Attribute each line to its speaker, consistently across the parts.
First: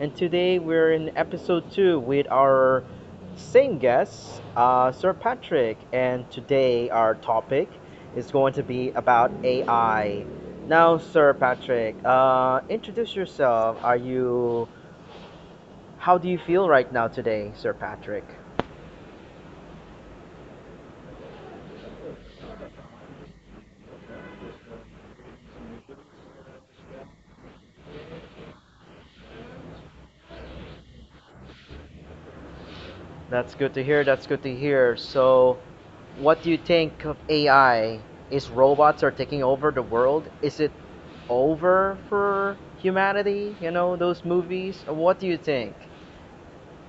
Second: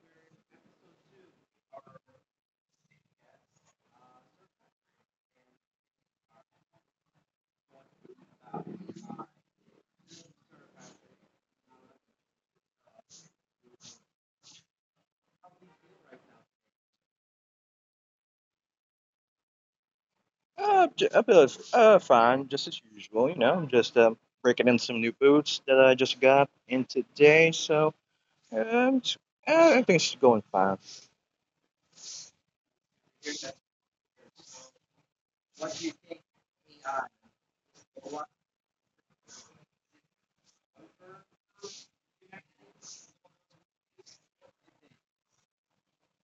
Speaker 1: And today we're in episode two with our same guest, Sir Patrick. And today our topic is going to be about AI. Now, Sir Patrick, introduce yourself. How do you feel right now today, Sir Patrick?
Speaker 2: I feel it's, fine, just as usual. I'm just breaking in some new boots that I just got in today. So um, it's- I think it's going fine.
Speaker 1: That's good to hear. That's good to hear. So, what do you think of AI? Is robots are taking over the world? Is it over for humanity? You know, those movies? What do you think?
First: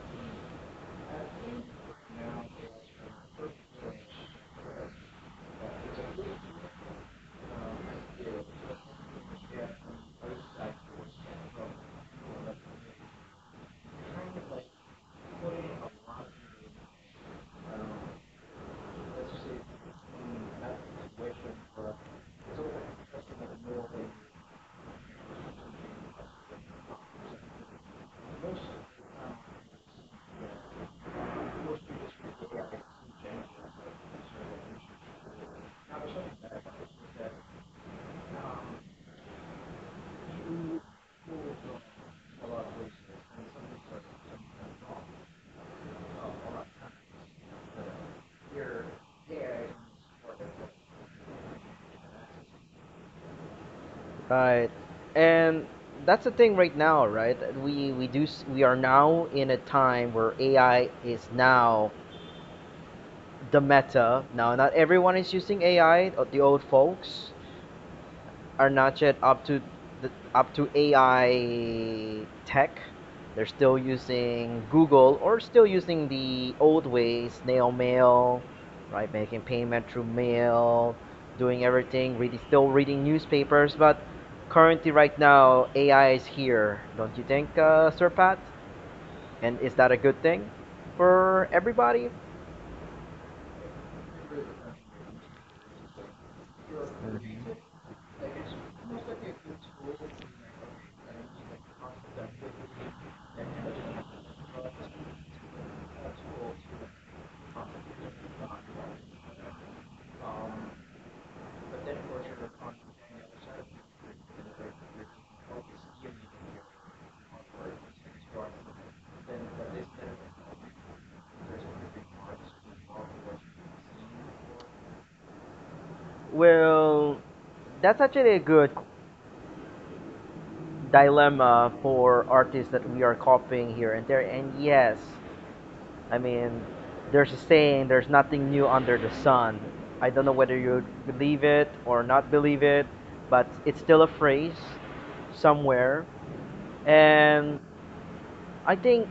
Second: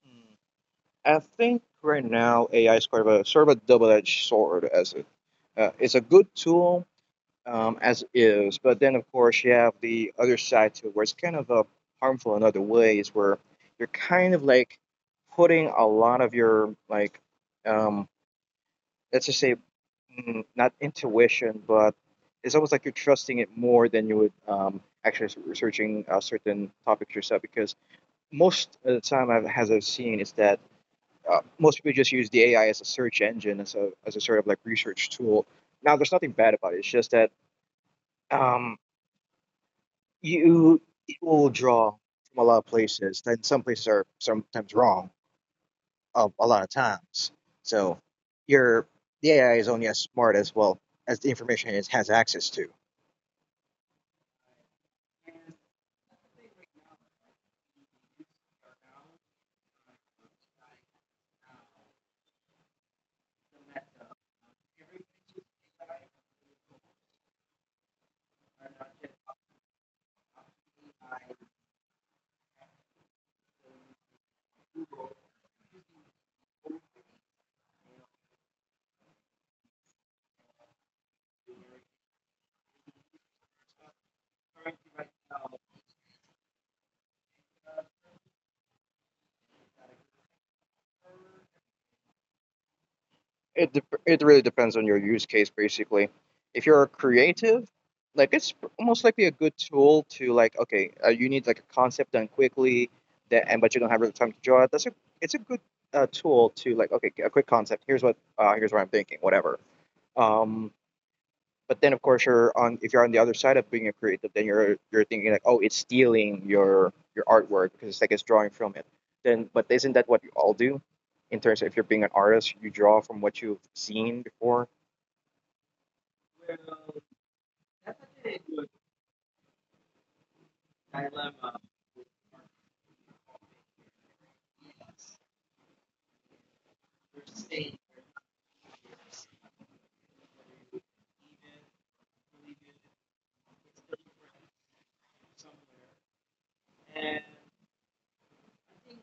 Speaker 2: Hmm. I think right now AI is kind of a sort of a double-edged sword. It's a good tool as is, but then of course you have the other side to it, where it's kind of harmful in other ways, where you're kind of like putting a lot of your um, let's just say, not intuition, but it's almost like you're trusting it more than you would actually researching certain topics yourself. Because most of the time, as I've seen, is that most people just use the AI as a search engine, as a sort of like research tool. Now, there's nothing bad about it. It's just that um, you it will draw from a lot of places, and some places are sometimes wrong a lot of times. So, your the AI is only as smart as, well, as the information it has access to.
Speaker 1: Right. And that's the thing right now, right? That we do s- We are now in a time where AI is now the meta. Now, not everyone is using AI, the old folks. Are not yet up up to AI tech. They're still using Google or still using the old ways, snail mail, right? Making payment through mail, doing everything, really still reading newspapers. But currently, right now, AI is here, don't you think, Sir Pat? And is that a good thing for everybody?
Speaker 2: It really depends on your use case, basically. If you're a creative, like it's most likely a good tool to, like, okay, you need like a concept done quickly, that and but you don't have really time to draw it. That's a It's a good tool to, like, okay, a quick concept, here's what I'm thinking, whatever. um but then of course you're on if you're on the other side of being a creative, then you're thinking like, oh, it's stealing your artwork because it's like it's drawing from it. Then but isn't that what you all do? In terms of, if you're being an artist, you draw from what you've seen before.
Speaker 1: Well, that's actually a good dilemma for artists that we are copying here and there. And yes, I mean, there's a saying, there's nothing new under the sun. I don't know whether you believe it or not believe it, but it's still a phrase somewhere. And I think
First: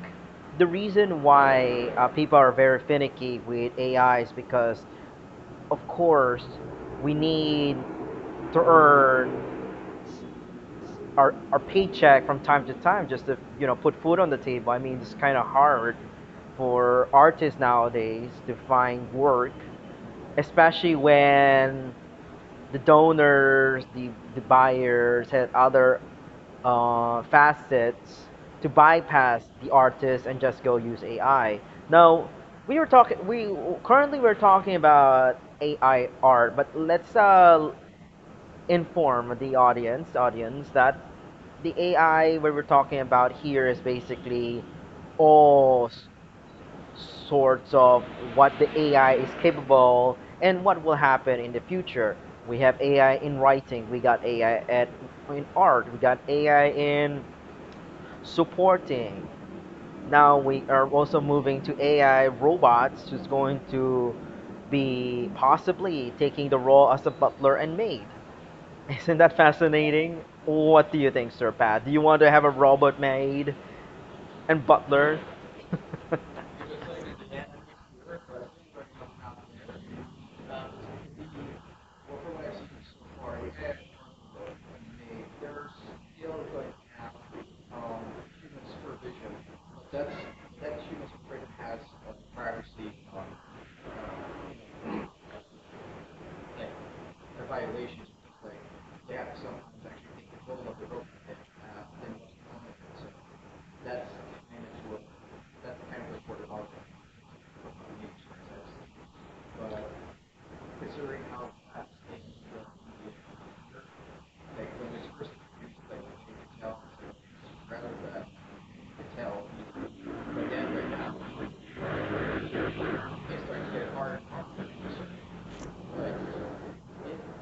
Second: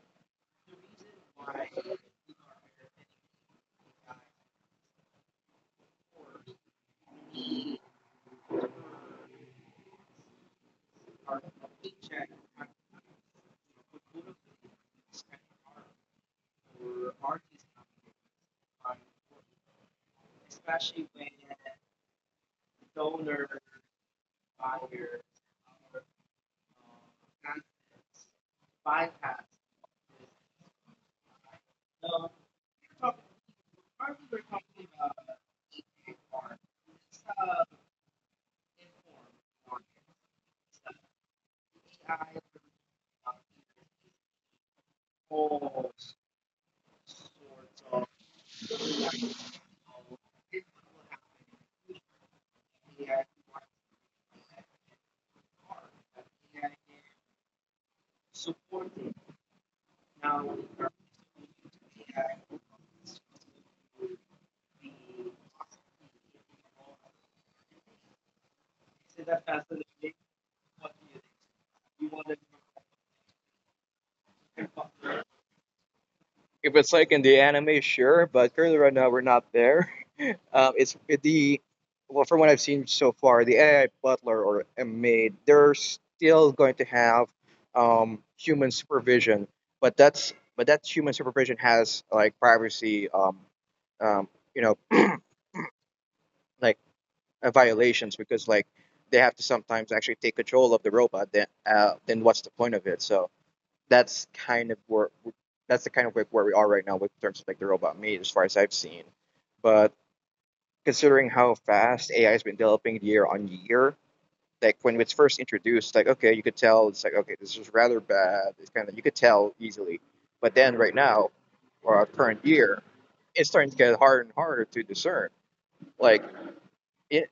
Speaker 1: the reason why people are very finicky with AI is because, of course, we need to earn our paycheck from time to time just to you know put food on the table. I mean, it's kind of hard for artists nowadays to find work, especially when the donors, the buyers, had other facets to bypass the artists and just go use AI. Now, we were talking. We currently we're talking about AI art, but let's inform the audience that the AI we were talking about here is basically all s- sorts of what the AI is capable and what will happen in the future. We have AI in writing, we got AI at in art, we got AI in supporting. Now we are also moving to AI robots who's going to be possibly taking the role as a butler and maid. Isn't that fascinating? What do you think, Sir Pat? Do you want to have a robot maid and butler?
Speaker 2: If it's like in the anime, sure, but currently right now we're not there. It's the Well, from what I've seen so far, the AI butler or a maid, they're still going to have human supervision, but that's but that human supervision has like privacy um, you know, like violations, because like they have to sometimes actually take control of the robot. Then what's the point of it? So that's kind of where, that's the kind of like where we are right now with terms of like the robot maid, as far as I've seen. But considering how fast AI has been developing year on year, like when it's first introduced, like okay, you could tell it's like, okay, this is rather bad. It's kind of, you could tell easily, but then right now, or our current year, it's starting to get harder and harder to discern. Like it,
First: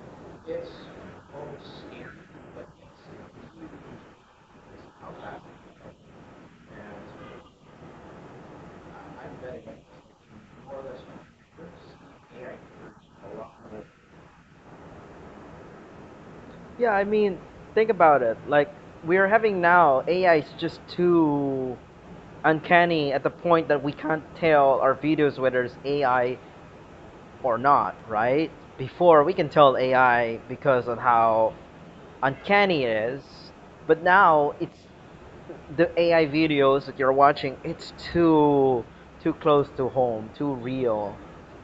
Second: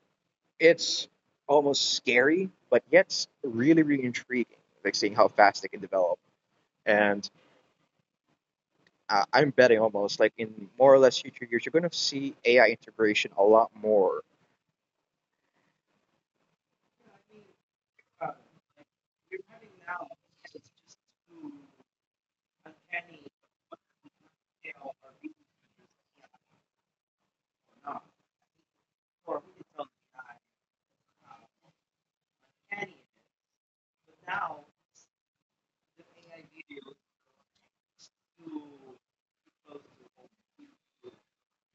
Speaker 2: it's almost scary, but yet really, really intriguing. Like seeing how fast they can develop, and I'm betting almost like in more or less future years, you're going to see AI integration a lot more.
Speaker 1: Yeah, I mean, think about it. Like, we're having now, AI is just too uncanny at the point that we can't tell our videos whether it's AI or not, right? Before, we can tell AI because of how uncanny it is, but now it's the AI videos that you're watching, it's too close to home, too real.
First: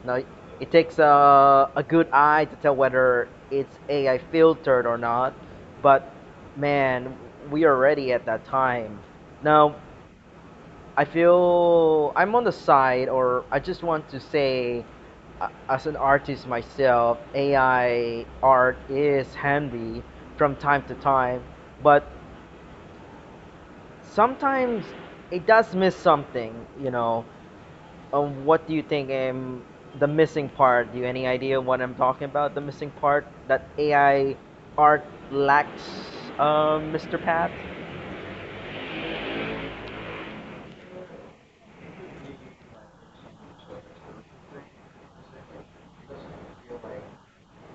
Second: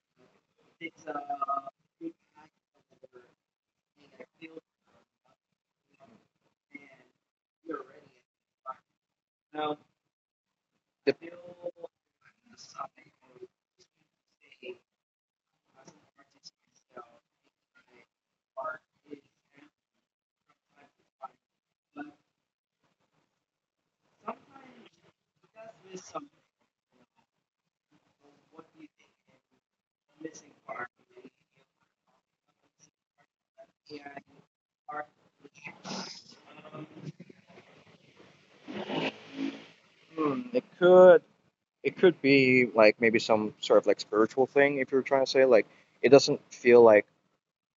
Speaker 1: Now it takes a good eye to tell whether it's AI filtered or not, but man, we are already at that time. Now I
Speaker 2: The,
Speaker 1: feel I'm on the side, or I just want to say, as an artist myself, AI art is handy from time to time, but sometimes it does miss something, you know. What do you think the missing part? Do you any idea what I'm talking about? The missing part that AI art lacks, Mr. Pat?
Speaker 2: hmm, it could be like maybe some sort of like spiritual thing. If you're trying to say, like, it doesn't feel like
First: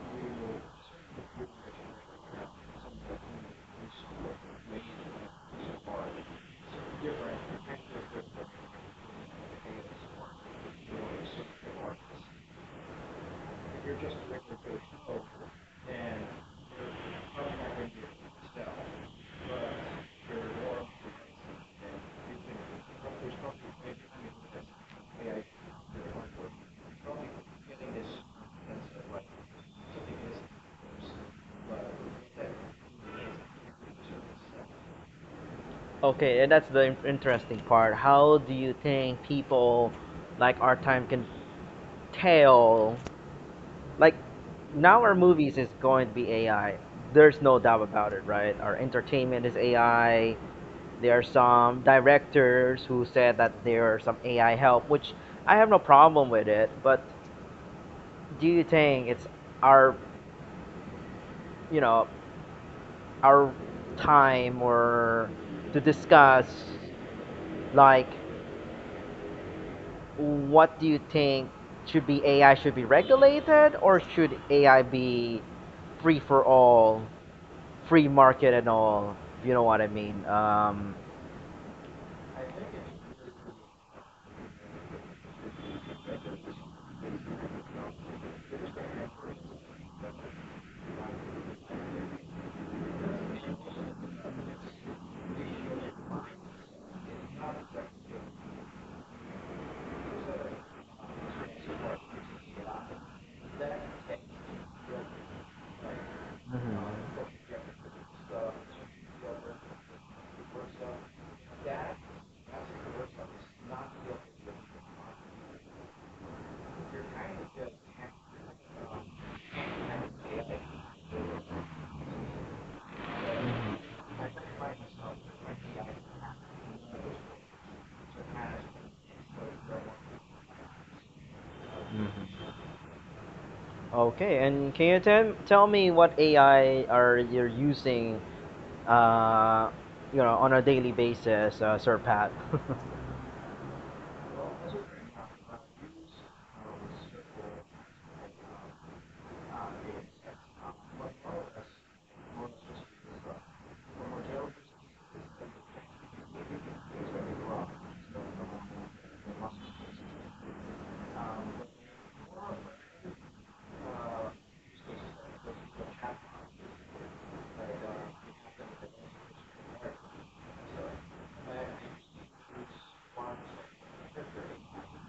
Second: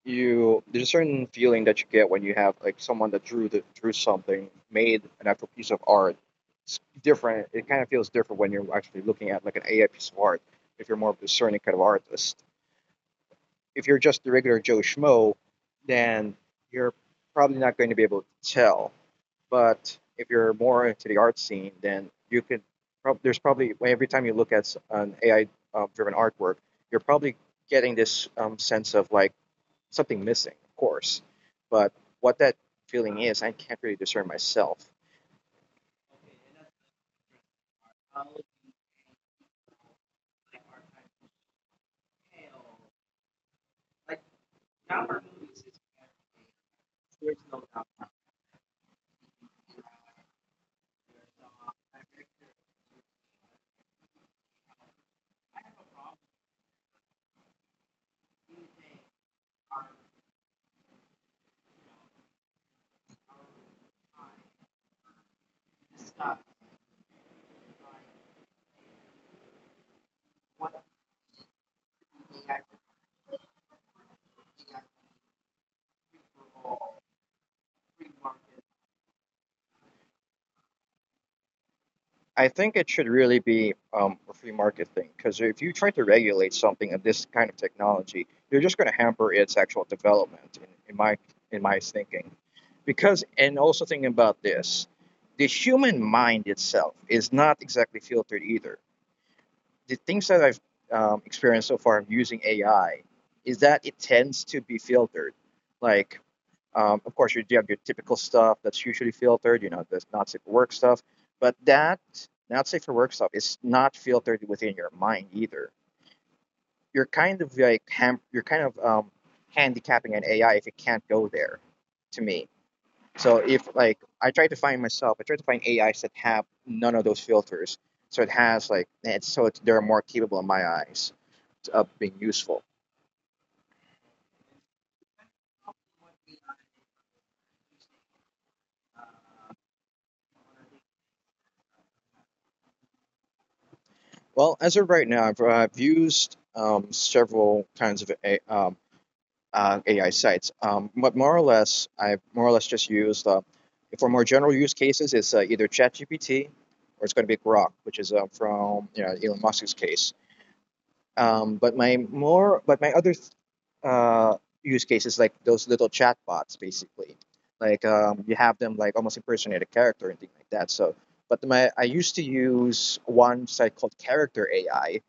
Speaker 2: you there's a certain feeling that you get when you have like someone that drew something, made an actual piece of art. It's different. It kind of feels different when you're actually looking at like an AI piece of art, if you're more of a discerning kind of artist. If you're just the regular Joe Schmo, then you're probably not going to be able to tell. But if you're more into the art scene, then you could. There's probably, every time you look at an AI-driven artwork, you're probably getting this sense of like something missing, of course. But what that feeling is, I can't really discern myself.
Speaker 1: Okay, and that's the interesting part. How do you think people like our time can tell? Like, now our movies is going to be AI. There's no doubt about it, right? Our entertainment is AI. There are some directors who said that there are some AI help, which I have no problem with it. But do you think it's our, you know, our time or to discuss like what do you think should be AI should be regulated or should AI be free for all, free market and all? You know what I mean?
Speaker 2: I think it should really be a free market thing, because if you try to regulate something of this kind of technology, you're just going to hamper its actual development. In my in my thinking, because, and also thinking about this, the human mind itself is not exactly filtered either. The things that I've experienced so far using AI is that it tends to be filtered, like of course, you have your typical stuff that's usually filtered, you know, the not safe for work stuff. But that not safe for work stuff is not filtered within your mind either. You're kind of like you're kind of handicapping an AI if it can't go there. To me, so if like I try to find myself, I try to find AIs that have none of those filters. So it has like, they're more capable in my eyes of being
Speaker 1: Mhm.
Speaker 2: useful.
Speaker 1: Okay, and can you tell me what AI are you're using, uh, you know, on a daily basis, Sir Pat?
Speaker 2: Well, as of right now, I've used several kinds of AI sites. But more or less, just used for more general use cases. It's either ChatGPT or it's going to be Grok, which is from, you know, Elon Musk's case. But my other uh, use cases, like those little chatbots, basically, like you have them like almost impersonate a character and things like that. So, but my I used to use one site called Character AI,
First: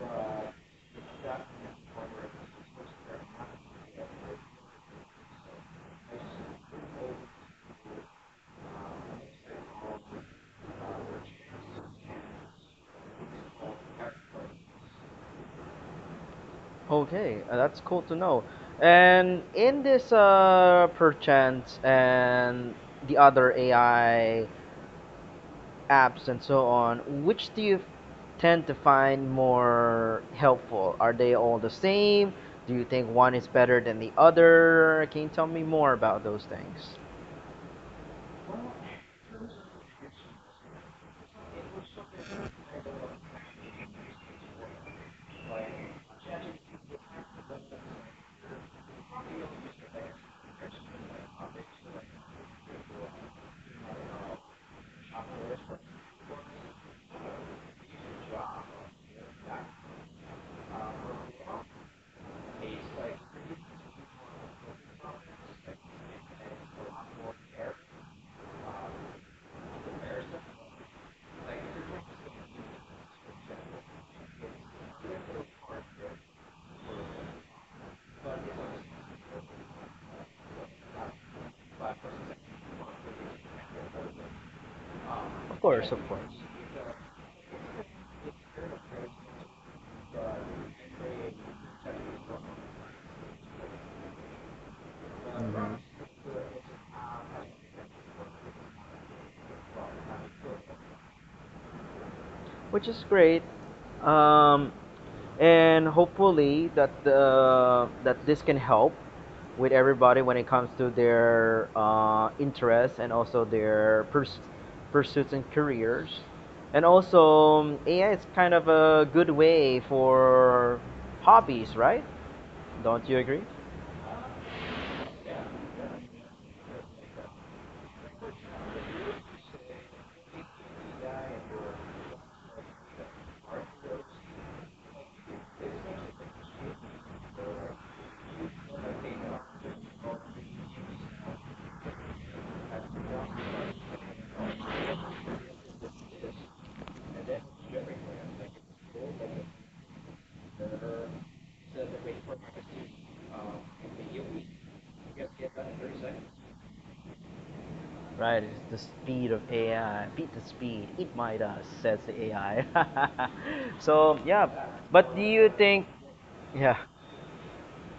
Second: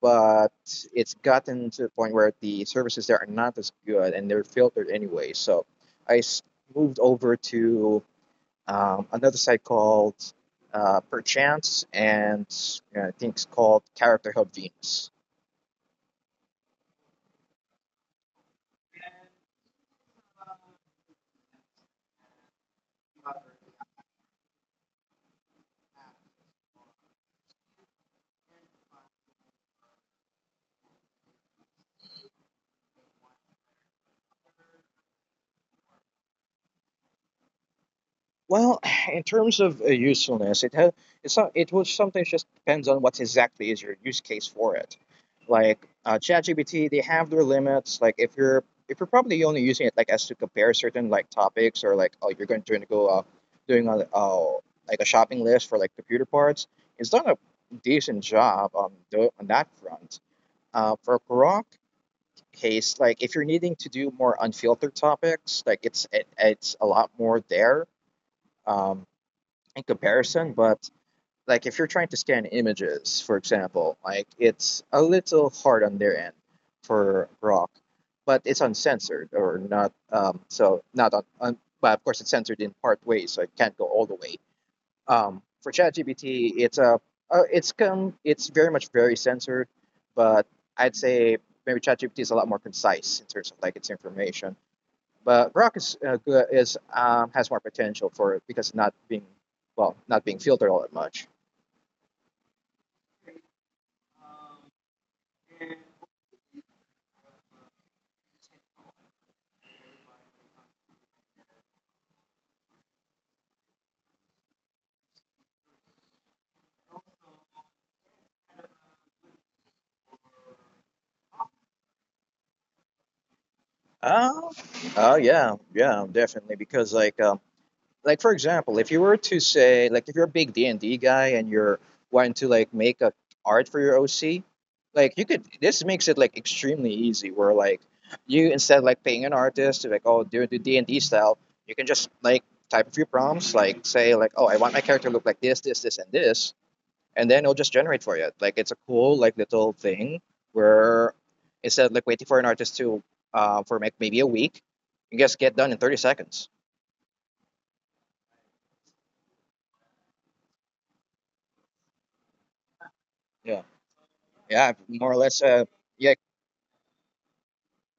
Speaker 2: but it's gotten to the point where the services there are not as good, and they're filtered anyway. So I s- moved over to another site called Perchance, and I think it's called Character Hub Venus.
Speaker 1: Okay, that's cool to know. And in this perchance and the other AI apps and so on, which do you tend to find more helpful? Are they all the same? Do you think one is better than the other? Can you tell me more about those things?
Speaker 2: Well, in terms of usefulness, it has it's not, it will sometimes just depends on what exactly is your use case for it. Like ChatGPT, they have their limits. Like if you're probably only using it like as to compare certain like topics, or like, oh, you're going to go doing a like a shopping list for like computer parts, it's done a decent job on on that front. For Grok case, like if you're needing to do more unfiltered topics, like it's a lot more there. Um, in comparison, but like if you're trying to scan images, for example, like it's a little hard on their end for Grok, but it's uncensored or not. But of course it's censored in part ways, so it can't go all the way.
Speaker 1: Of
Speaker 2: For
Speaker 1: course, of course.
Speaker 2: ChatGPT, it's a, it's come, it's very much very censored, but I'd say maybe ChatGPT is a lot more concise in terms of like its information. But Rock is
Speaker 1: Mm-hmm.
Speaker 2: has more potential for it because not being, well, not being filtered all that much.
Speaker 1: Which is great, um, and hopefully that this can help with everybody when it comes to their interests and also their pursuits and careers, and also AI is kind of a good way for hobbies, right? Don't you agree?
Speaker 2: Oh, oh yeah, yeah, definitely. Because like for example, if you were to say, like, if you're a big D and D guy and you're wanting to like make a art for your OC, like you could. This makes it like extremely easy. Where like you, instead of like paying an artist to like, oh, do the D and D style, you can just like type a few prompts, like say like, oh, I want my character to look like this, and this, and then it'll just generate for you. Like it's a cool like little thing where instead of like waiting for an artist to for like maybe a week, you just get done in 30 seconds.
Speaker 1: Right, it's the speed of AI. Beat the speed, eat my dust, says the AI.
Speaker 2: Yeah.
Speaker 1: So yeah,
Speaker 2: Yeah, more
Speaker 1: but
Speaker 2: or
Speaker 1: do
Speaker 2: less.
Speaker 1: you think,
Speaker 2: Yeah,
Speaker 1: yeah.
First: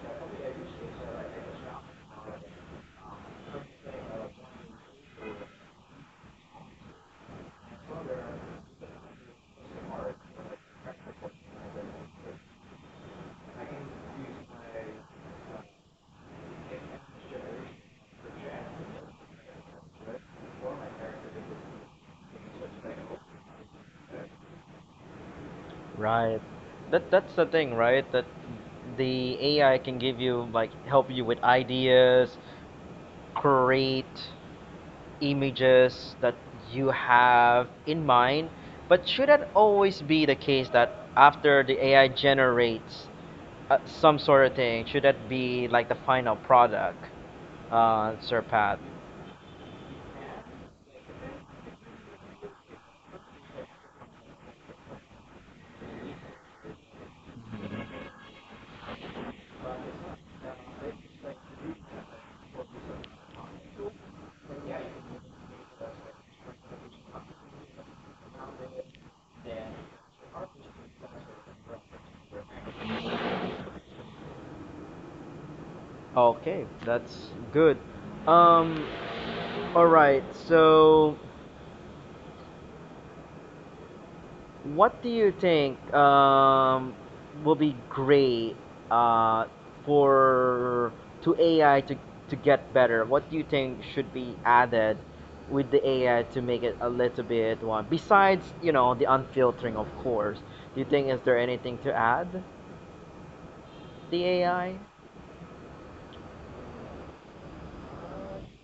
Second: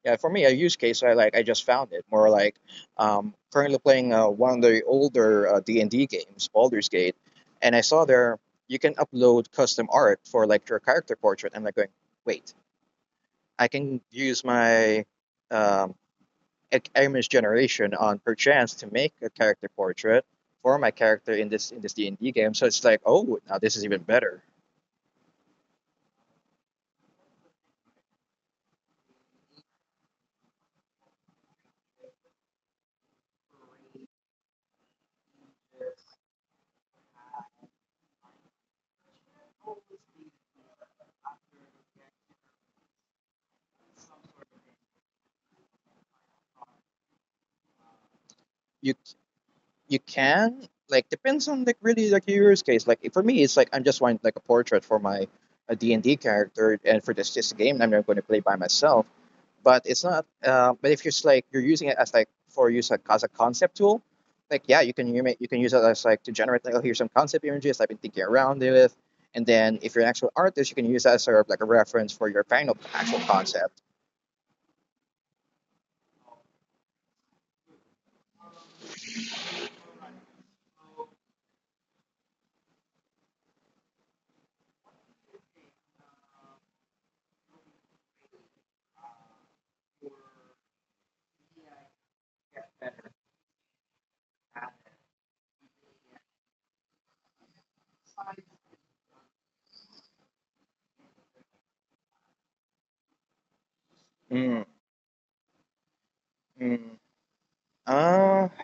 Speaker 2: yeah. For me, a use case I just found it more like currently playing one of the older D and D games, Baldur's Gate, and I saw there you can upload custom art for like your character portrait. I'm like going, wait, I can use my um, Amish generation on Perchance to make a character portrait for my character in this D and D game. So it's like, oh, now this is even better.
Speaker 1: Right. That that's the thing, right? That the AI can give you like help you with ideas, create images that you have in mind. But should that always be the case that after the AI generates some sort of thing, should that be like the final product, Sir Pat?
Speaker 2: You you can, like, depends on like really like your use case. Like for me, it's like I'm just wanting like a portrait for my a D and D character, and for this just a game I'm not going to play by myself. But it's not. But if you're just, like, you're using it as like for use like as a concept tool, like yeah, you can use it as like to generate like, oh, here's some concept images I've been thinking around with, and then if you're an actual artist, you can use that as sort of like a reference for your final actual concept.
Speaker 1: Okay, that's good. Um, all right. So what do you think will be great uh, for to AI to get better? What do you think should be added with the AI to make it a little bit one? Besides, you know, the unfiltering, of course. Do you think is there anything to add the
Speaker 2: Mm,
Speaker 1: AI?
Speaker 2: mm.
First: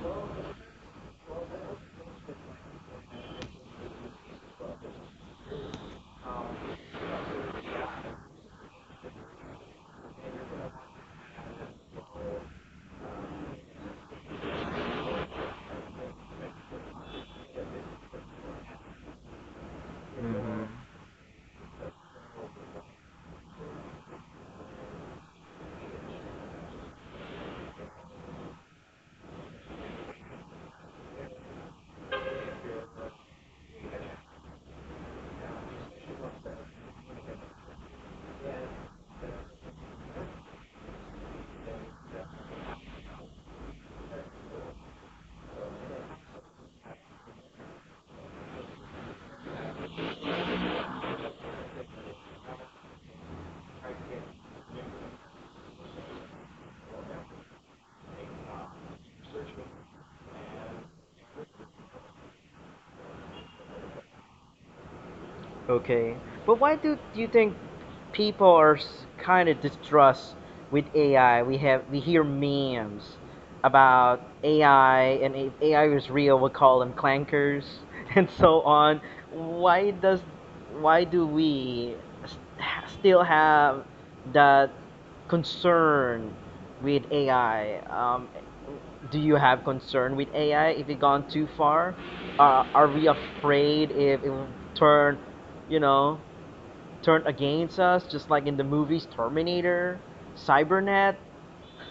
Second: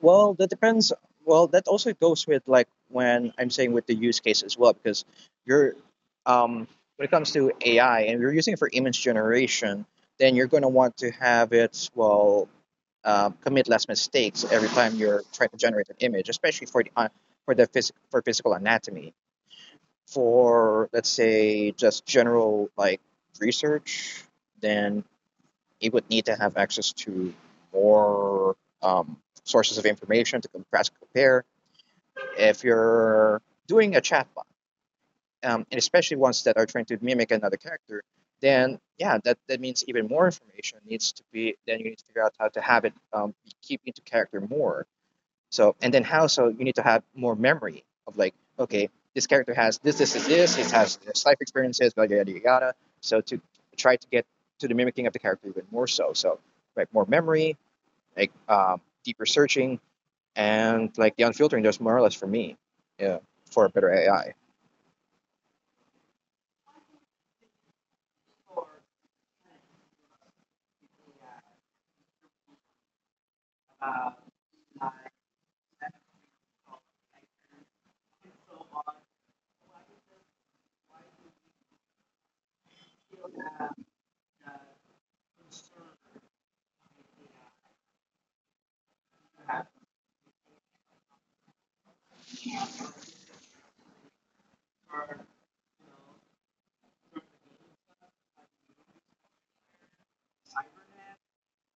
Speaker 2: Well, that depends. Well, that also goes with like when I'm saying with the use case as well, because you're um, when it comes to AI and you're using it for image generation, then you're going to want to have it commit less mistakes every time you're trying to generate an image, especially for the for the for physical anatomy. For let's say just general like research, then it would need to have access to more um, sources of information to contrast and compare. If you're doing a chatbot, and especially ones that are trying to mimic another character, then yeah, that means even more information needs to be, then you need to figure out how to have it be keep into character more. So and then how? So you need to have more memory of like, okay, this character has this, is this. It has this life experiences, yada yada yada. So to try to get to the mimicking of the character even more so. So like more memory, like deeper searching, and like the unfiltering. There's more or less for me, yeah, for a better AI.
Speaker 1: Okay. But why do you think people are kind of distrust with AI? We hear memes about AI, and if AI is real, we call them clankers and so on. Why does why do we still have that concern with AI? Do you have concern with AI if it gone too far? Are we afraid if it will turn, you know, turned against us, just like in the movies Terminator, Cybernet.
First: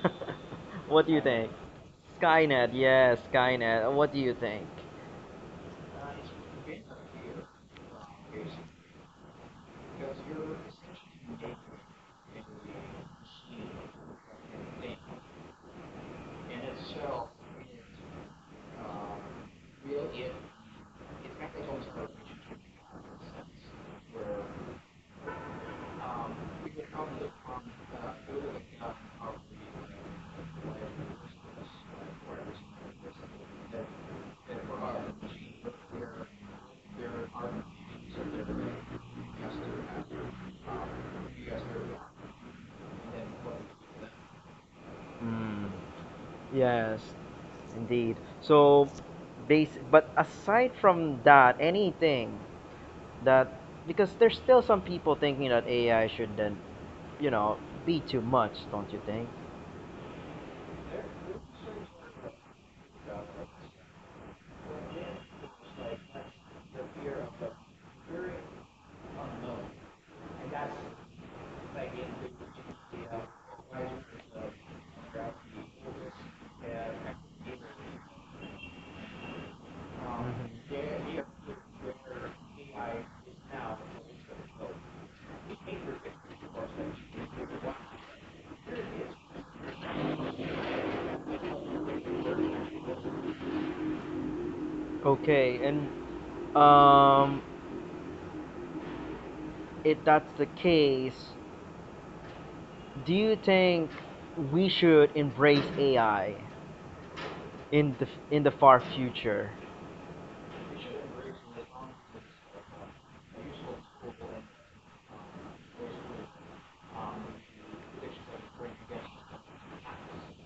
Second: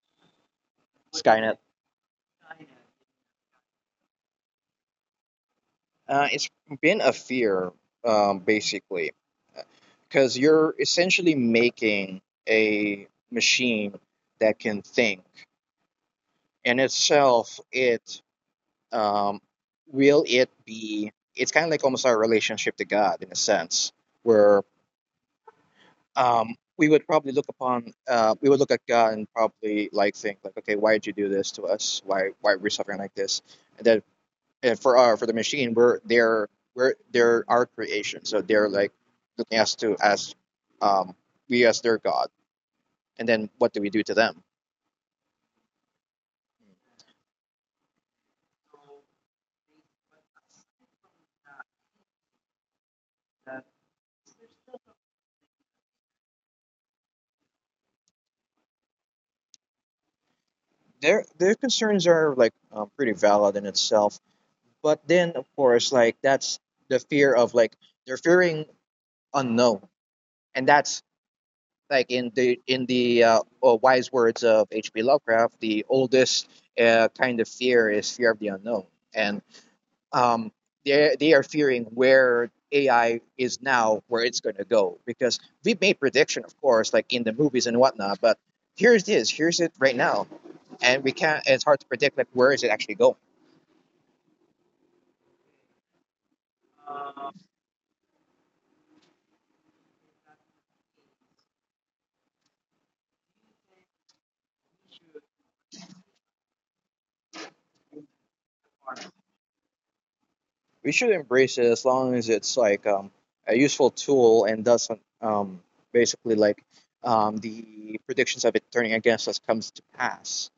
Speaker 1: What do you think?
Speaker 2: Skynet.
Speaker 1: Skynet, yes, Skynet. What do you think?
Speaker 2: It's been a fear, basically, because you're essentially making a machine that can think in itself it um, will it be it's kind of like almost our relationship to God in a sense where we would probably look upon we would look at God and probably like think like, okay, why did you do this to us, why are we suffering like this? And then and for our for the machine we're they're our creation, so they're like looking us to as um, we as their God, and then what do we do to them?
Speaker 1: Mm. Yes, indeed. So, basic. But aside from that, anything that because there's still some people thinking that AI shouldn't, you know, be too much, don't you think?
Speaker 2: Their concerns are like pretty valid in itself. But then, of course, like that's the fear of like they're fearing unknown, and that's like in the in the wise words of H.P. Lovecraft, the oldest kind of fear is fear of the unknown, and um, they are fearing where AI is now, where it's going to go, because we've made prediction, of course, like in the movies and whatnot, but. Here it is. Here's it right now, and we can't. It's hard to predict like where is it actually going.
Speaker 1: Okay, and um, if that's the case, do you think we should embrace AI in the in the far future?
Speaker 2: We should embrace it as long as it's like a useful tool and doesn't basically like the predictions of it turning against us comes to pass.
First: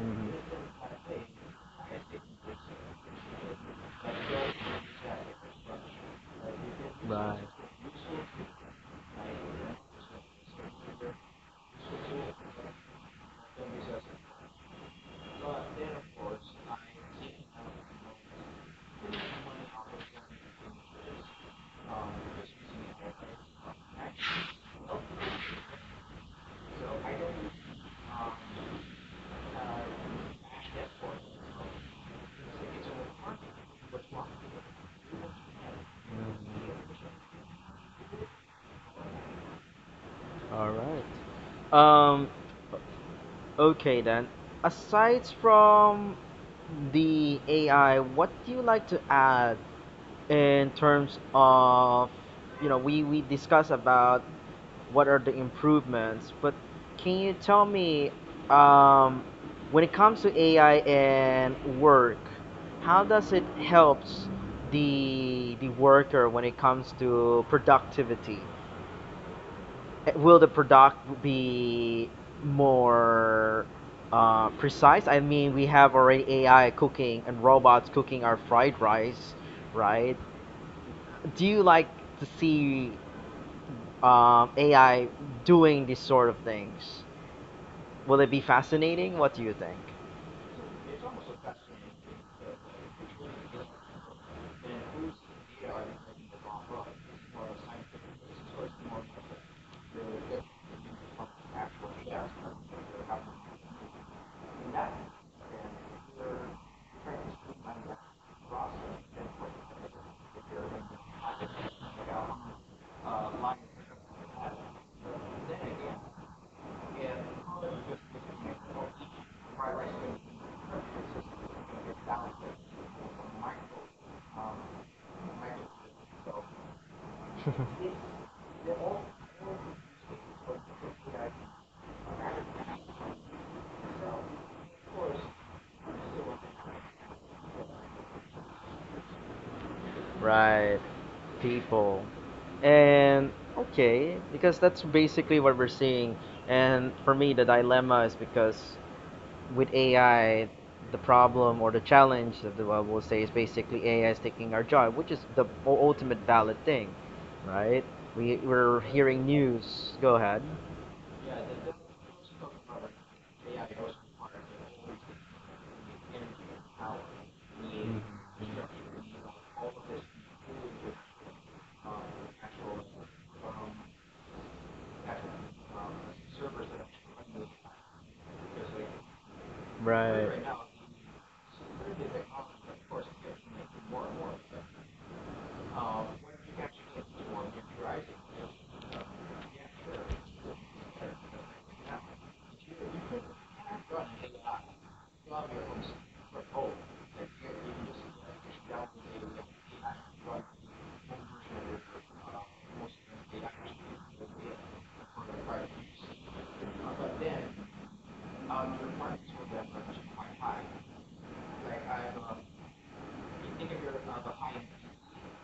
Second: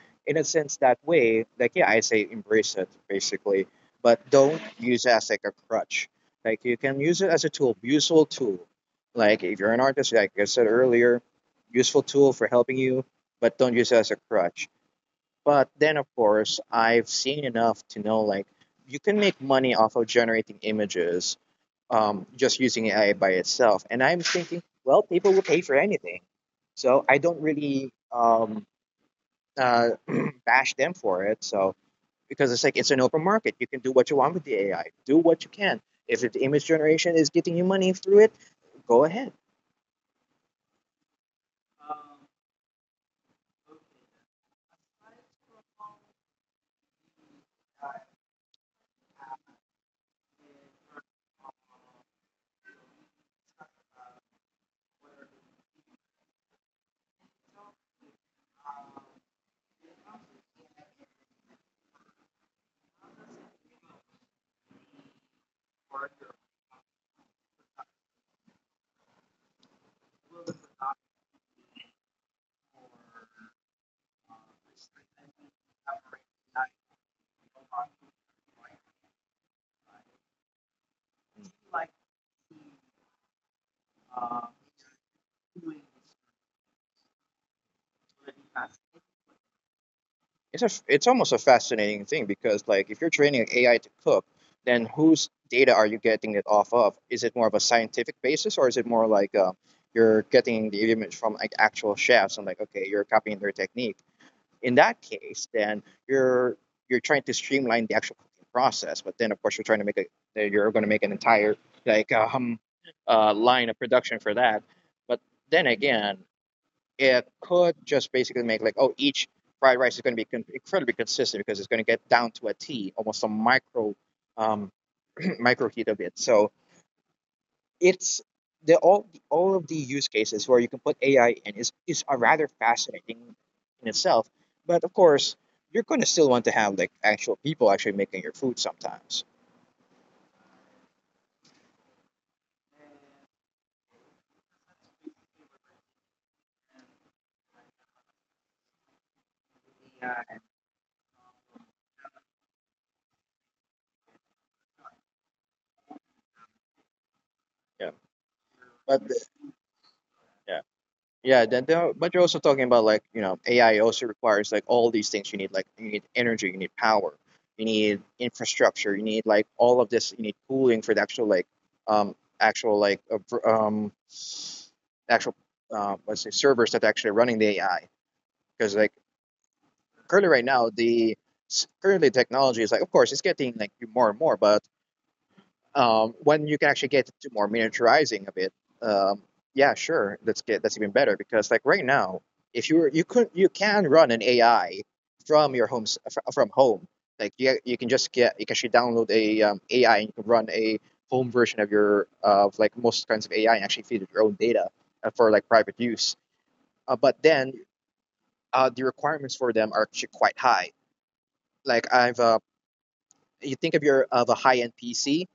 Speaker 1: Mhm.
Speaker 2: In a sense, that way, like yeah, I say embrace it basically, but don't use it as like a crutch. Like you can use it
Speaker 1: Right.
Speaker 2: as a tool, useful tool. Like if you're an artist, like I said earlier, useful tool for helping you, but don't use it as a crutch. But then, of course, I've seen enough to know like you can make money off of generating images just using AI by itself. And I'm thinking, well, people will pay for anything, so I don't really uh, bash them for it. So because it's like it's an open market, you can do what you want with the AI, do what you can. If the image generation is getting you money through it, go ahead.
Speaker 1: All right. Okay then. Aside from the AI, what do you like to add in terms of, you know, we discussed about what are the improvements. But can you tell me, um, when it comes to AI and work, how does it helps the worker when it comes to productivity? Eh, will the product be more precise? I mean, we have already AI cooking and robots cooking our fried rice, right? Do you like to see AI doing these sort of things? Will it be fascinating? What do you think?
Speaker 2: It's almost a fascinating thing because like if you're training AI to cook, then whose data are you getting it off of? Is it more of a scientific basis or is it more like you're getting the image from like actual chefs and like, okay, you're copying their technique? In that case, then you're trying to streamline the actual cooking process, but then of course you're trying to make a you're going to make an entire like line of production for that. But then again, it could just basically make like, oh, each fried rice is going to be incredibly consistent because it's going to get down to a T, almost a micro um, micro heat of it. So it's the all of the use cases where you can put AI in is a rather fascinating in itself. But of course, you're going to still want to have like actual people actually making your food sometimes.
Speaker 1: Right. People. And okay, because that's basically what we're seeing. And for me, the dilemma is because with AI, the problem or the challenge that I will say is basically AI is taking our job, which is the ultimate valid thing, right?
Speaker 2: Yeah.
Speaker 1: We're
Speaker 2: But
Speaker 1: hearing news. Go ahead.
Speaker 2: yeah. Yeah, then but you're also talking about like you know AI also requires like all these things you need like you need energy, you need power, you need infrastructure, you need like all of this, you need cooling for the actual like actual like actual let's say servers that are actually running the AI because like currently
Speaker 1: Right.
Speaker 2: right now currently technology is like of course it's getting like more and more but when you can actually get to more miniaturizing of it, um, yeah, sure, that's good. That's even better because like right now, if you were, you could you can run an AI from your home from home. Like you can just get you can actually download a AI and you can run a home version of your of like most kinds of AI and actually feed it your own data for like private use. But then the requirements for them are actually quite high. Like I've you think of your of a high end PC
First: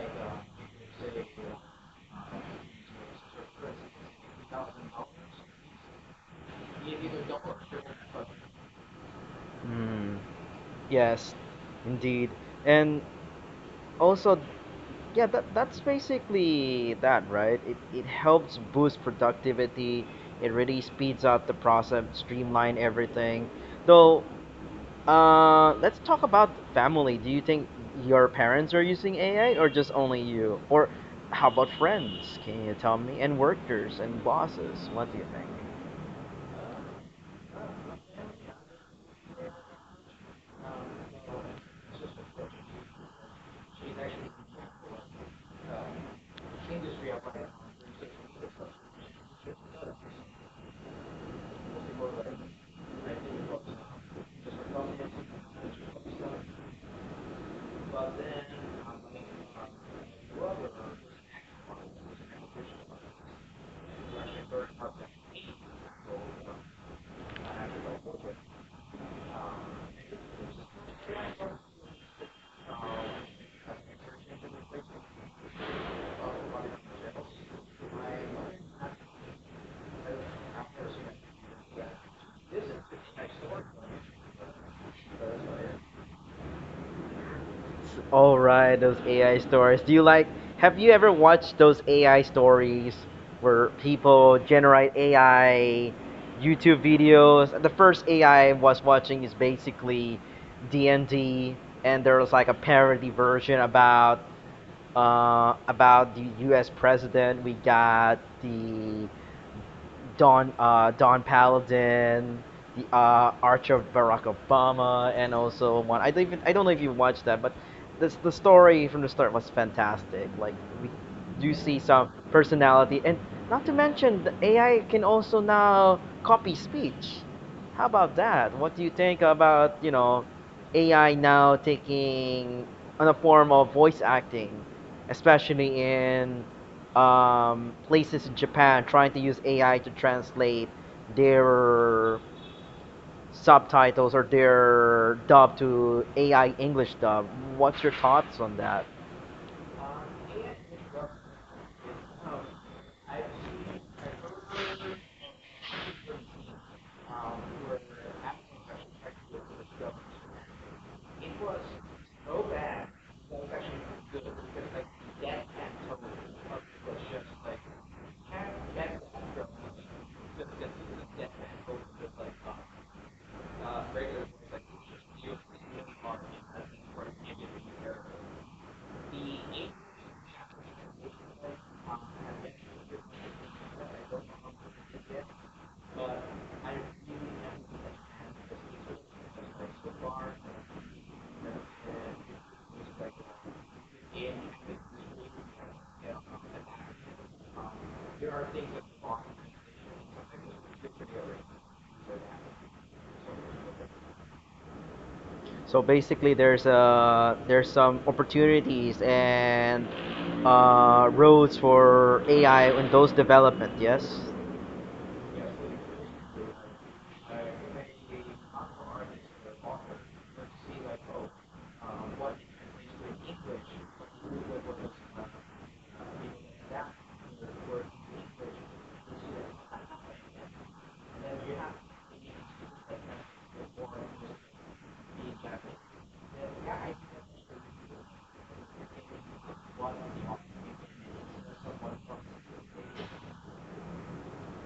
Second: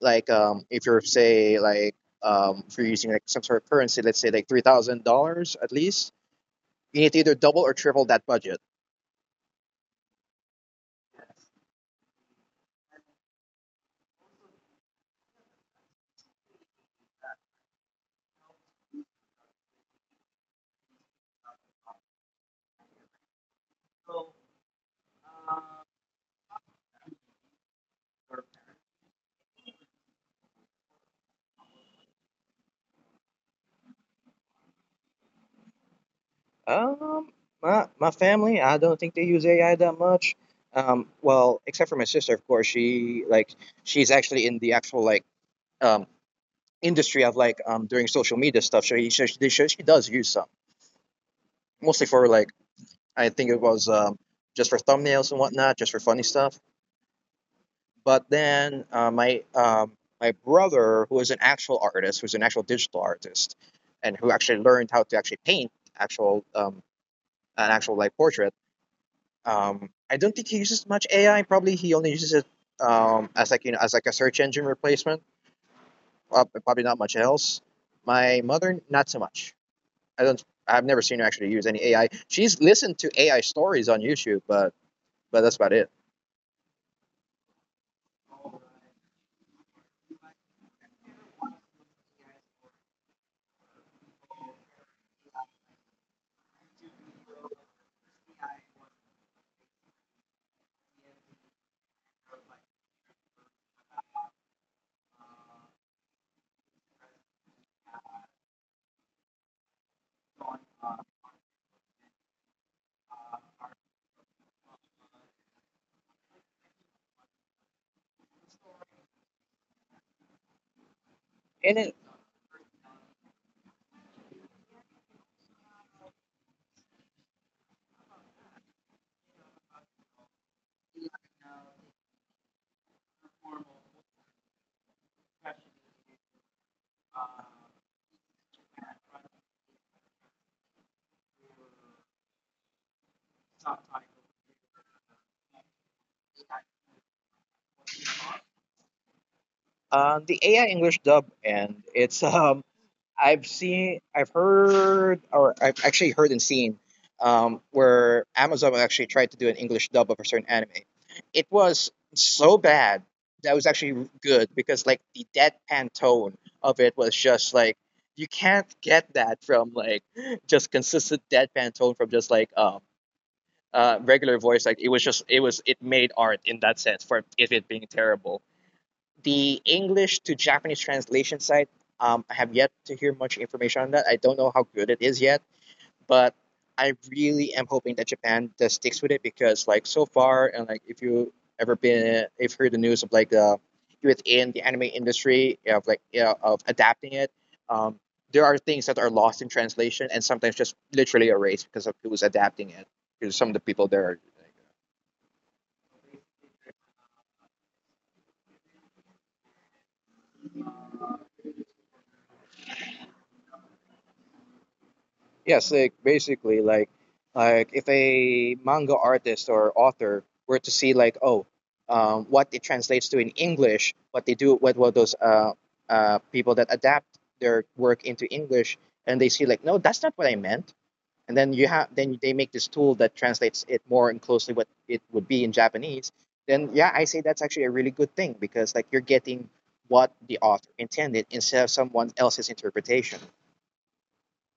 Speaker 2: like if you're using like some sort of currency, let's say like $3,000 at least, you need to either double or triple that budget.
Speaker 1: Mm, yes, indeed. And also, yeah, that, that's basically that, right? It helps boost productivity. It really speeds up the process, streamline everything. Though, let's talk about family. Do you think your parents are using AI or just only you? Or how about friends? Can you tell me? And workers and bosses, what do you think?
Speaker 2: Um, my family, I don't think they use AI that much. Well, except for my sister, of course. She like she's actually in the actual like um industry of like doing social media stuff. So she does use some mostly for like I think it was just for thumbnails and whatnot, just for funny stuff. But then my brother, who is an actual artist, who's an actual digital artist, and who actually learned how to actually paint actual an actual like portrait. I don't think he uses much AI. Probably he only uses it as like you know as like a search engine replacement. Probably not much else. My mother, not so much. I don't. I've never seen her actually use any AI. She's listened to AI stories on YouTube, but that's about it.
Speaker 1: All right, those AI stories. Do you like? Have you ever watched those AI stories where people generate AI YouTube videos? The first AI I was watching is basically D and D, and there was like a parody version about the U.S. president. We got the Don, Don Paladin, the Archer of Barack Obama, and also one I don't even, I don't know if you watched that, but this the story from the start was fantastic. Like we do see
Speaker 2: And it,
Speaker 1: some personality, and not to mention the AI can also now copy speech. How about that? What do you think about, you know, AI now taking on a form of voice acting, especially in places in Japan trying to use AI to translate their subtitles or their dub to AI English dub. What's your thoughts on that?
Speaker 2: the AI English dub, and it's I've seen, I've heard, or I've actually heard and seen where Amazon actually tried to do an English dub of a certain anime. It was so bad that was actually good because like the deadpan tone of it was just like you can't get that from like just consistent deadpan tone from just like regular voice. Like it was just it made art in that sense for if it being terrible. The English to Japanese translation site, I have yet to hear much information on that. I don't know how good it is yet, but I really am hoping that Japan does sticks with it because, like, so far, and like, if you ever been, if heard the news of like the within the anime industry, yeah, of like you know, of adapting it, um, there are things that are lost in translation and sometimes just literally erased because of who's adapting it. Because some of the people there are.
Speaker 1: So basically, there's a there's some opportunities and roads for AI in those development. Yes.
Speaker 2: Yes, like basically, like if a manga artist or author were to see like, oh, what it translates to in English, what they do, what those people that adapt their work into English, and they see like, no, that's not what I meant, and then you have then they make this tool that translates it more and closely what it would be in Japanese. Then yeah, I say that's actually a really good thing because like you're getting what the author intended instead of someone else's interpretation.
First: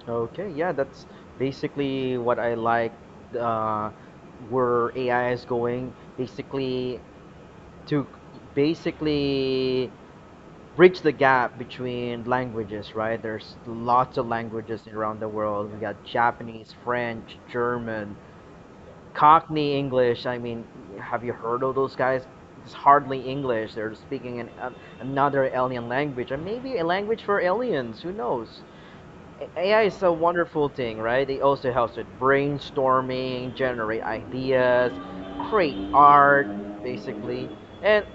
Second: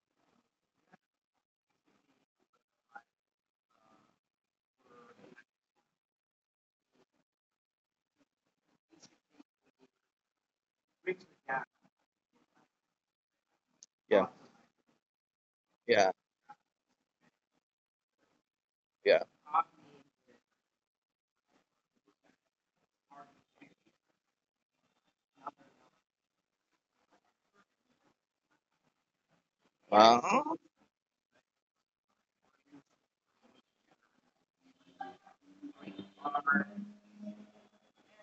Speaker 1: Okay. Yeah, that's basically what I like. Uh, where AI is going, basically to basically bridge the gap between languages, right? There's lots
Speaker 2: Yeah,
Speaker 1: of languages around the world. We got
Speaker 2: yeah,
Speaker 1: Japanese, French, German,
Speaker 2: yeah.
Speaker 1: Cockney English. I mean, have you heard of those guys? It's hardly English. They're speaking an, another alien language, or maybe a language for aliens. Who knows? AI is a
Speaker 2: Wow.
Speaker 1: wonderful thing, right? It also helps with brainstorming, generate ideas, create art, basically. And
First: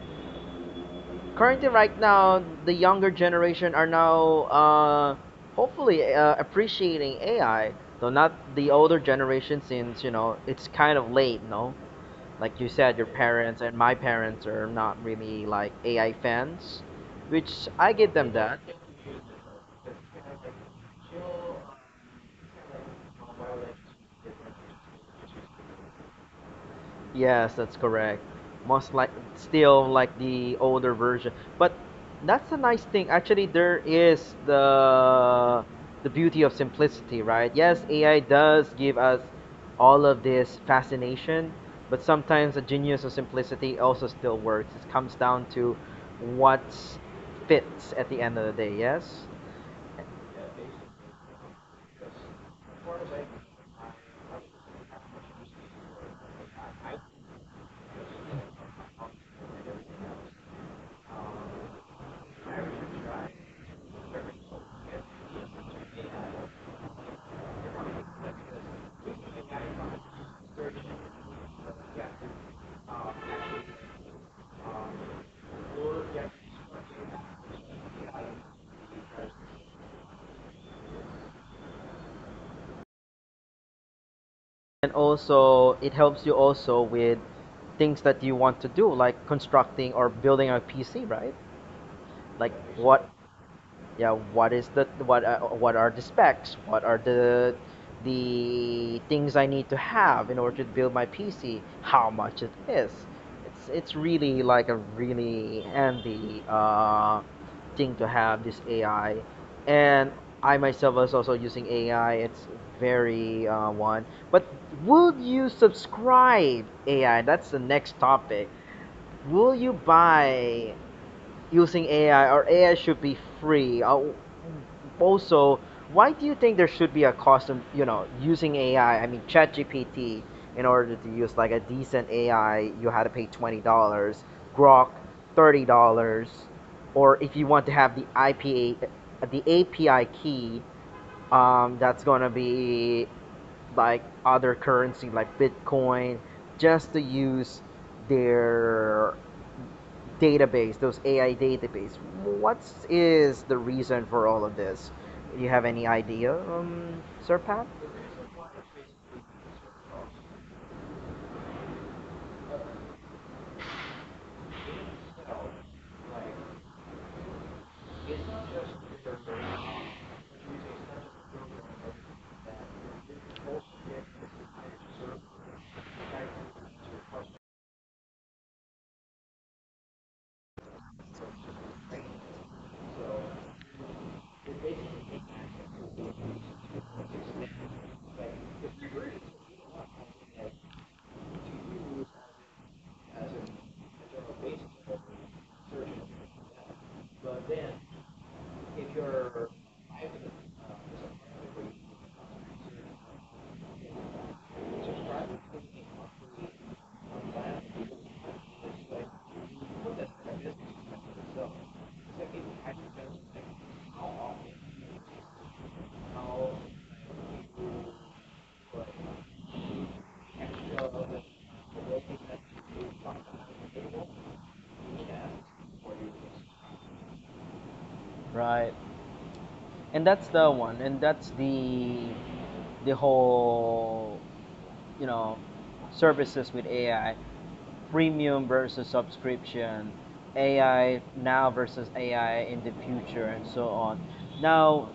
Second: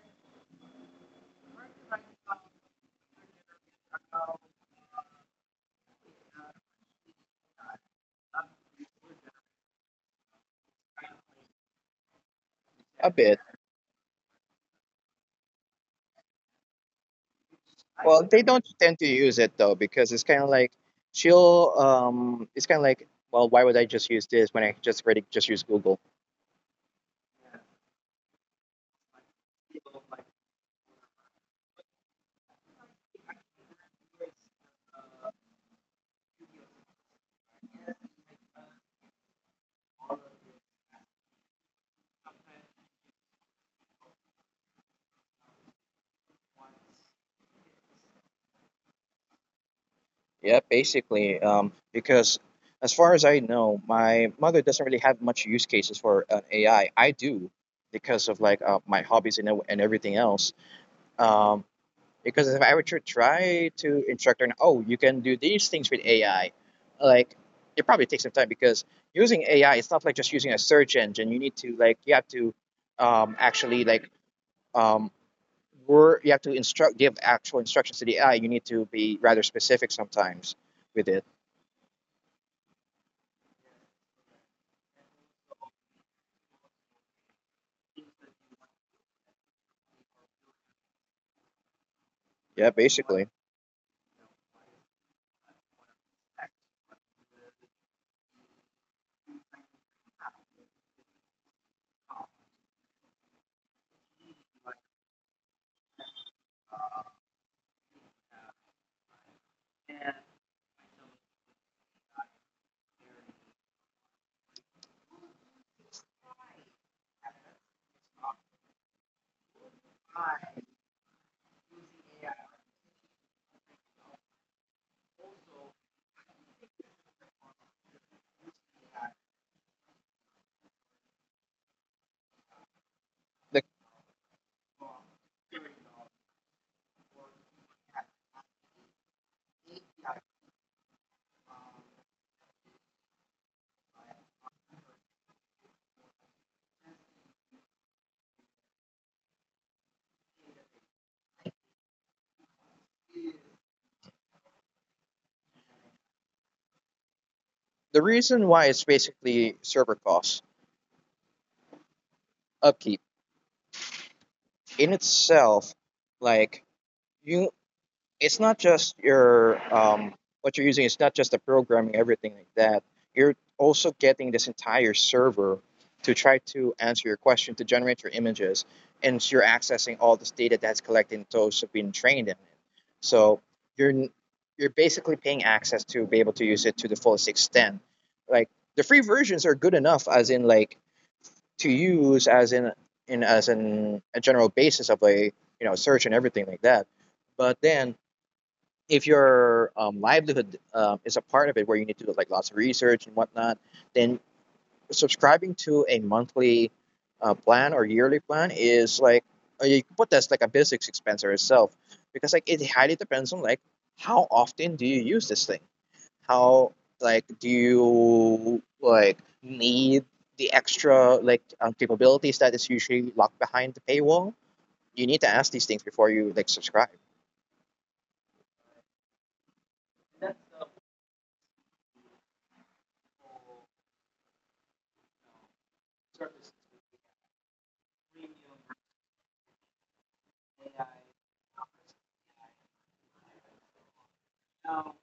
Speaker 1: currently right now the younger generation are now hopefully appreciating AI, though not the older generation, since you know it's kind of late. No, like you said, your
Speaker 2: A bit.
Speaker 1: parents and my parents are not really like AI fans, which I give
Speaker 2: Well,
Speaker 1: them
Speaker 2: they
Speaker 1: that.
Speaker 2: don't tend to use it though because it's kind of like she'll it's kind of like, well, why would I just use this when I just already just use Google?
Speaker 1: Yes, that's correct. Most like still like the older version. But that's a nice thing. Actually, there is the beauty of simplicity, right? Yes, AI does give us all of this fascination, but sometimes the genius of simplicity also still works. It comes down to what fits at the end of the day, yes?
Speaker 2: Yeah, basically because as far as I know, my mother doesn't really have much use cases for an AI. I do because of like my hobbies and everything else. Um Because if I were to try to instruct and, oh, you can do these things with AI, like it probably takes some time because using AI, it's not like just using a search engine. You need to you have to um, actually like um, you have to instruct give actual instructions to the AI. You need to be rather specific sometimes with it.
Speaker 1: And also it helps you also with things that you want to do, like constructing or building a PC, right? Like
Speaker 2: Yeah,
Speaker 1: what,
Speaker 2: basically.
Speaker 1: yeah, what is the what, what are the specs, what are the things I need to have in order to build my PC, how much it is? It's really like a really handy thing to have this AI. And I myself was also using AI. It's very one, but would you subscribe AI? That's the next topic. Will you buy using AI, or AI should be free? Also, why do you think there should be a cost of, you know, using AI? I mean, ChatGPT, in order to use like a decent AI, you had to pay
Speaker 2: The
Speaker 1: $20, Grok, $30, or if you want to have the IPA, the API key, that's going to be like other currency like Bitcoin, just to use their database, those AI database. What is the reason for all of this? Do you have any idea, Sir Pat?
Speaker 2: the reason why it's basically server costs upkeep in itself, like you it's not just your what you're using. It's not just the programming, everything like that. You're also getting this entire server to try to answer your question, to generate your images, and you're accessing all this data that's collected and those have been trained in it. So you're you're basically paying access to be able to use it to the fullest extent. Like the free versions are good enough, as in like to use as in as in a general basis of a you know search and everything like that. But then if your livelihood is a part of it where you need to do like lots of research and whatnot, then subscribing to a monthly plan or yearly plan is like you could put that's like a business expense or itself because like it highly depends on like how often do you use this thing, how like do you like need the extra like capabilities that is usually locked behind the paywall. You need to ask these things before you like subscribe.
Speaker 1: Right. And that's the one. And that's the whole, you know, services with AI, premium versus subscription, AI now versus AI in the future and so on. Now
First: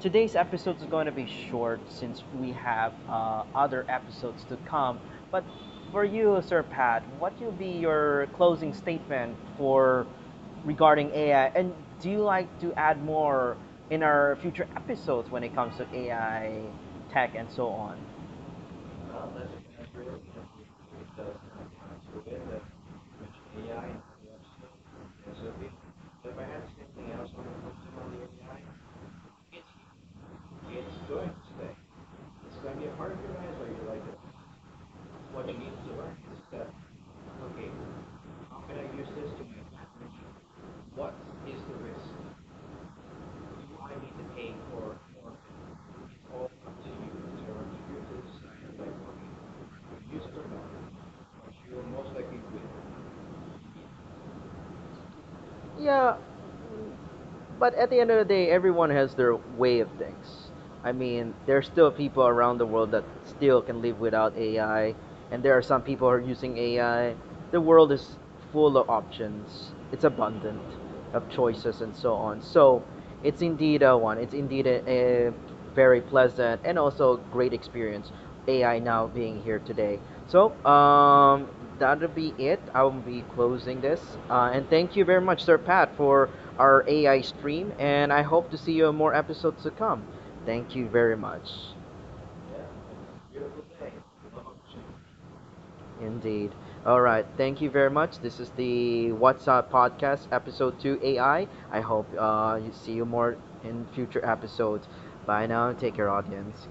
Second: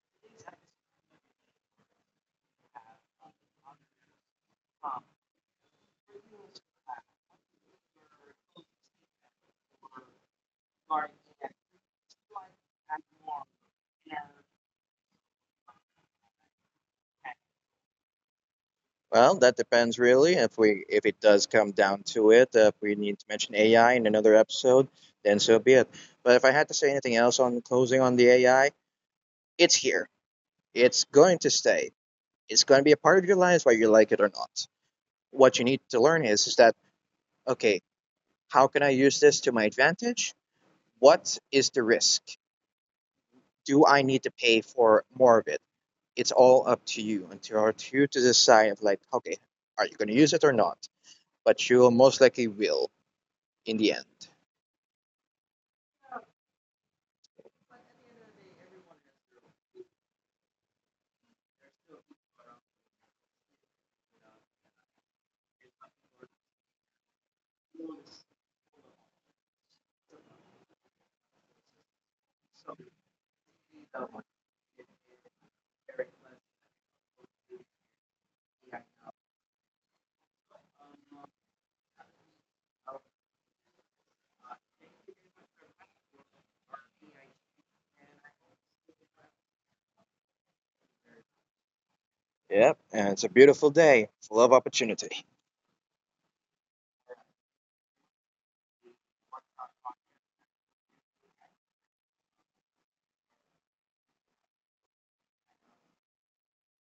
Speaker 1: today's episode is going to be short since we have other episodes to come. But for you, Sir Pat, what will be your closing statement for regarding AI? And do you like to add more in our future episodes when it comes to AI, tech, and so on?
Speaker 2: Well, that depends really. If it does come down to it, if we need to mention AI in another episode, then so be it. But if I had to say anything else on closing on the AI, it's here. It's going to stay. It's going to be a part of your lives whether you like it or not. What you need to learn is that, okay, how can I use this to my advantage? What is the risk? Do I need to pay for more of it? It's all up to you or to you to decide of like, okay, are you going to use it or not? But you most likely will in the end.
Speaker 1: Yeah, but at the end of the day, everyone has their way of things. I mean, there's still people around the world that still can live without AI, and there are some people who are using AI. The world is full of options. It's abundant of choices and so on. So, it's indeed a one. It's indeed a very pleasant and also great experience. AI now being here today. So that'll be it. I'll be closing this. And thank you very much, Sir Pat, for our AI stream. And I hope to see you in more episodes to come. Thank you very much.
Speaker 2: Yep, and it's a beautiful day full of opportunity.
Speaker 1: Indeed. All right. Thank you very much. This is the What's Up podcast, episode 2 AI. I hope you see you more in future episodes. Bye now. Take care, audience.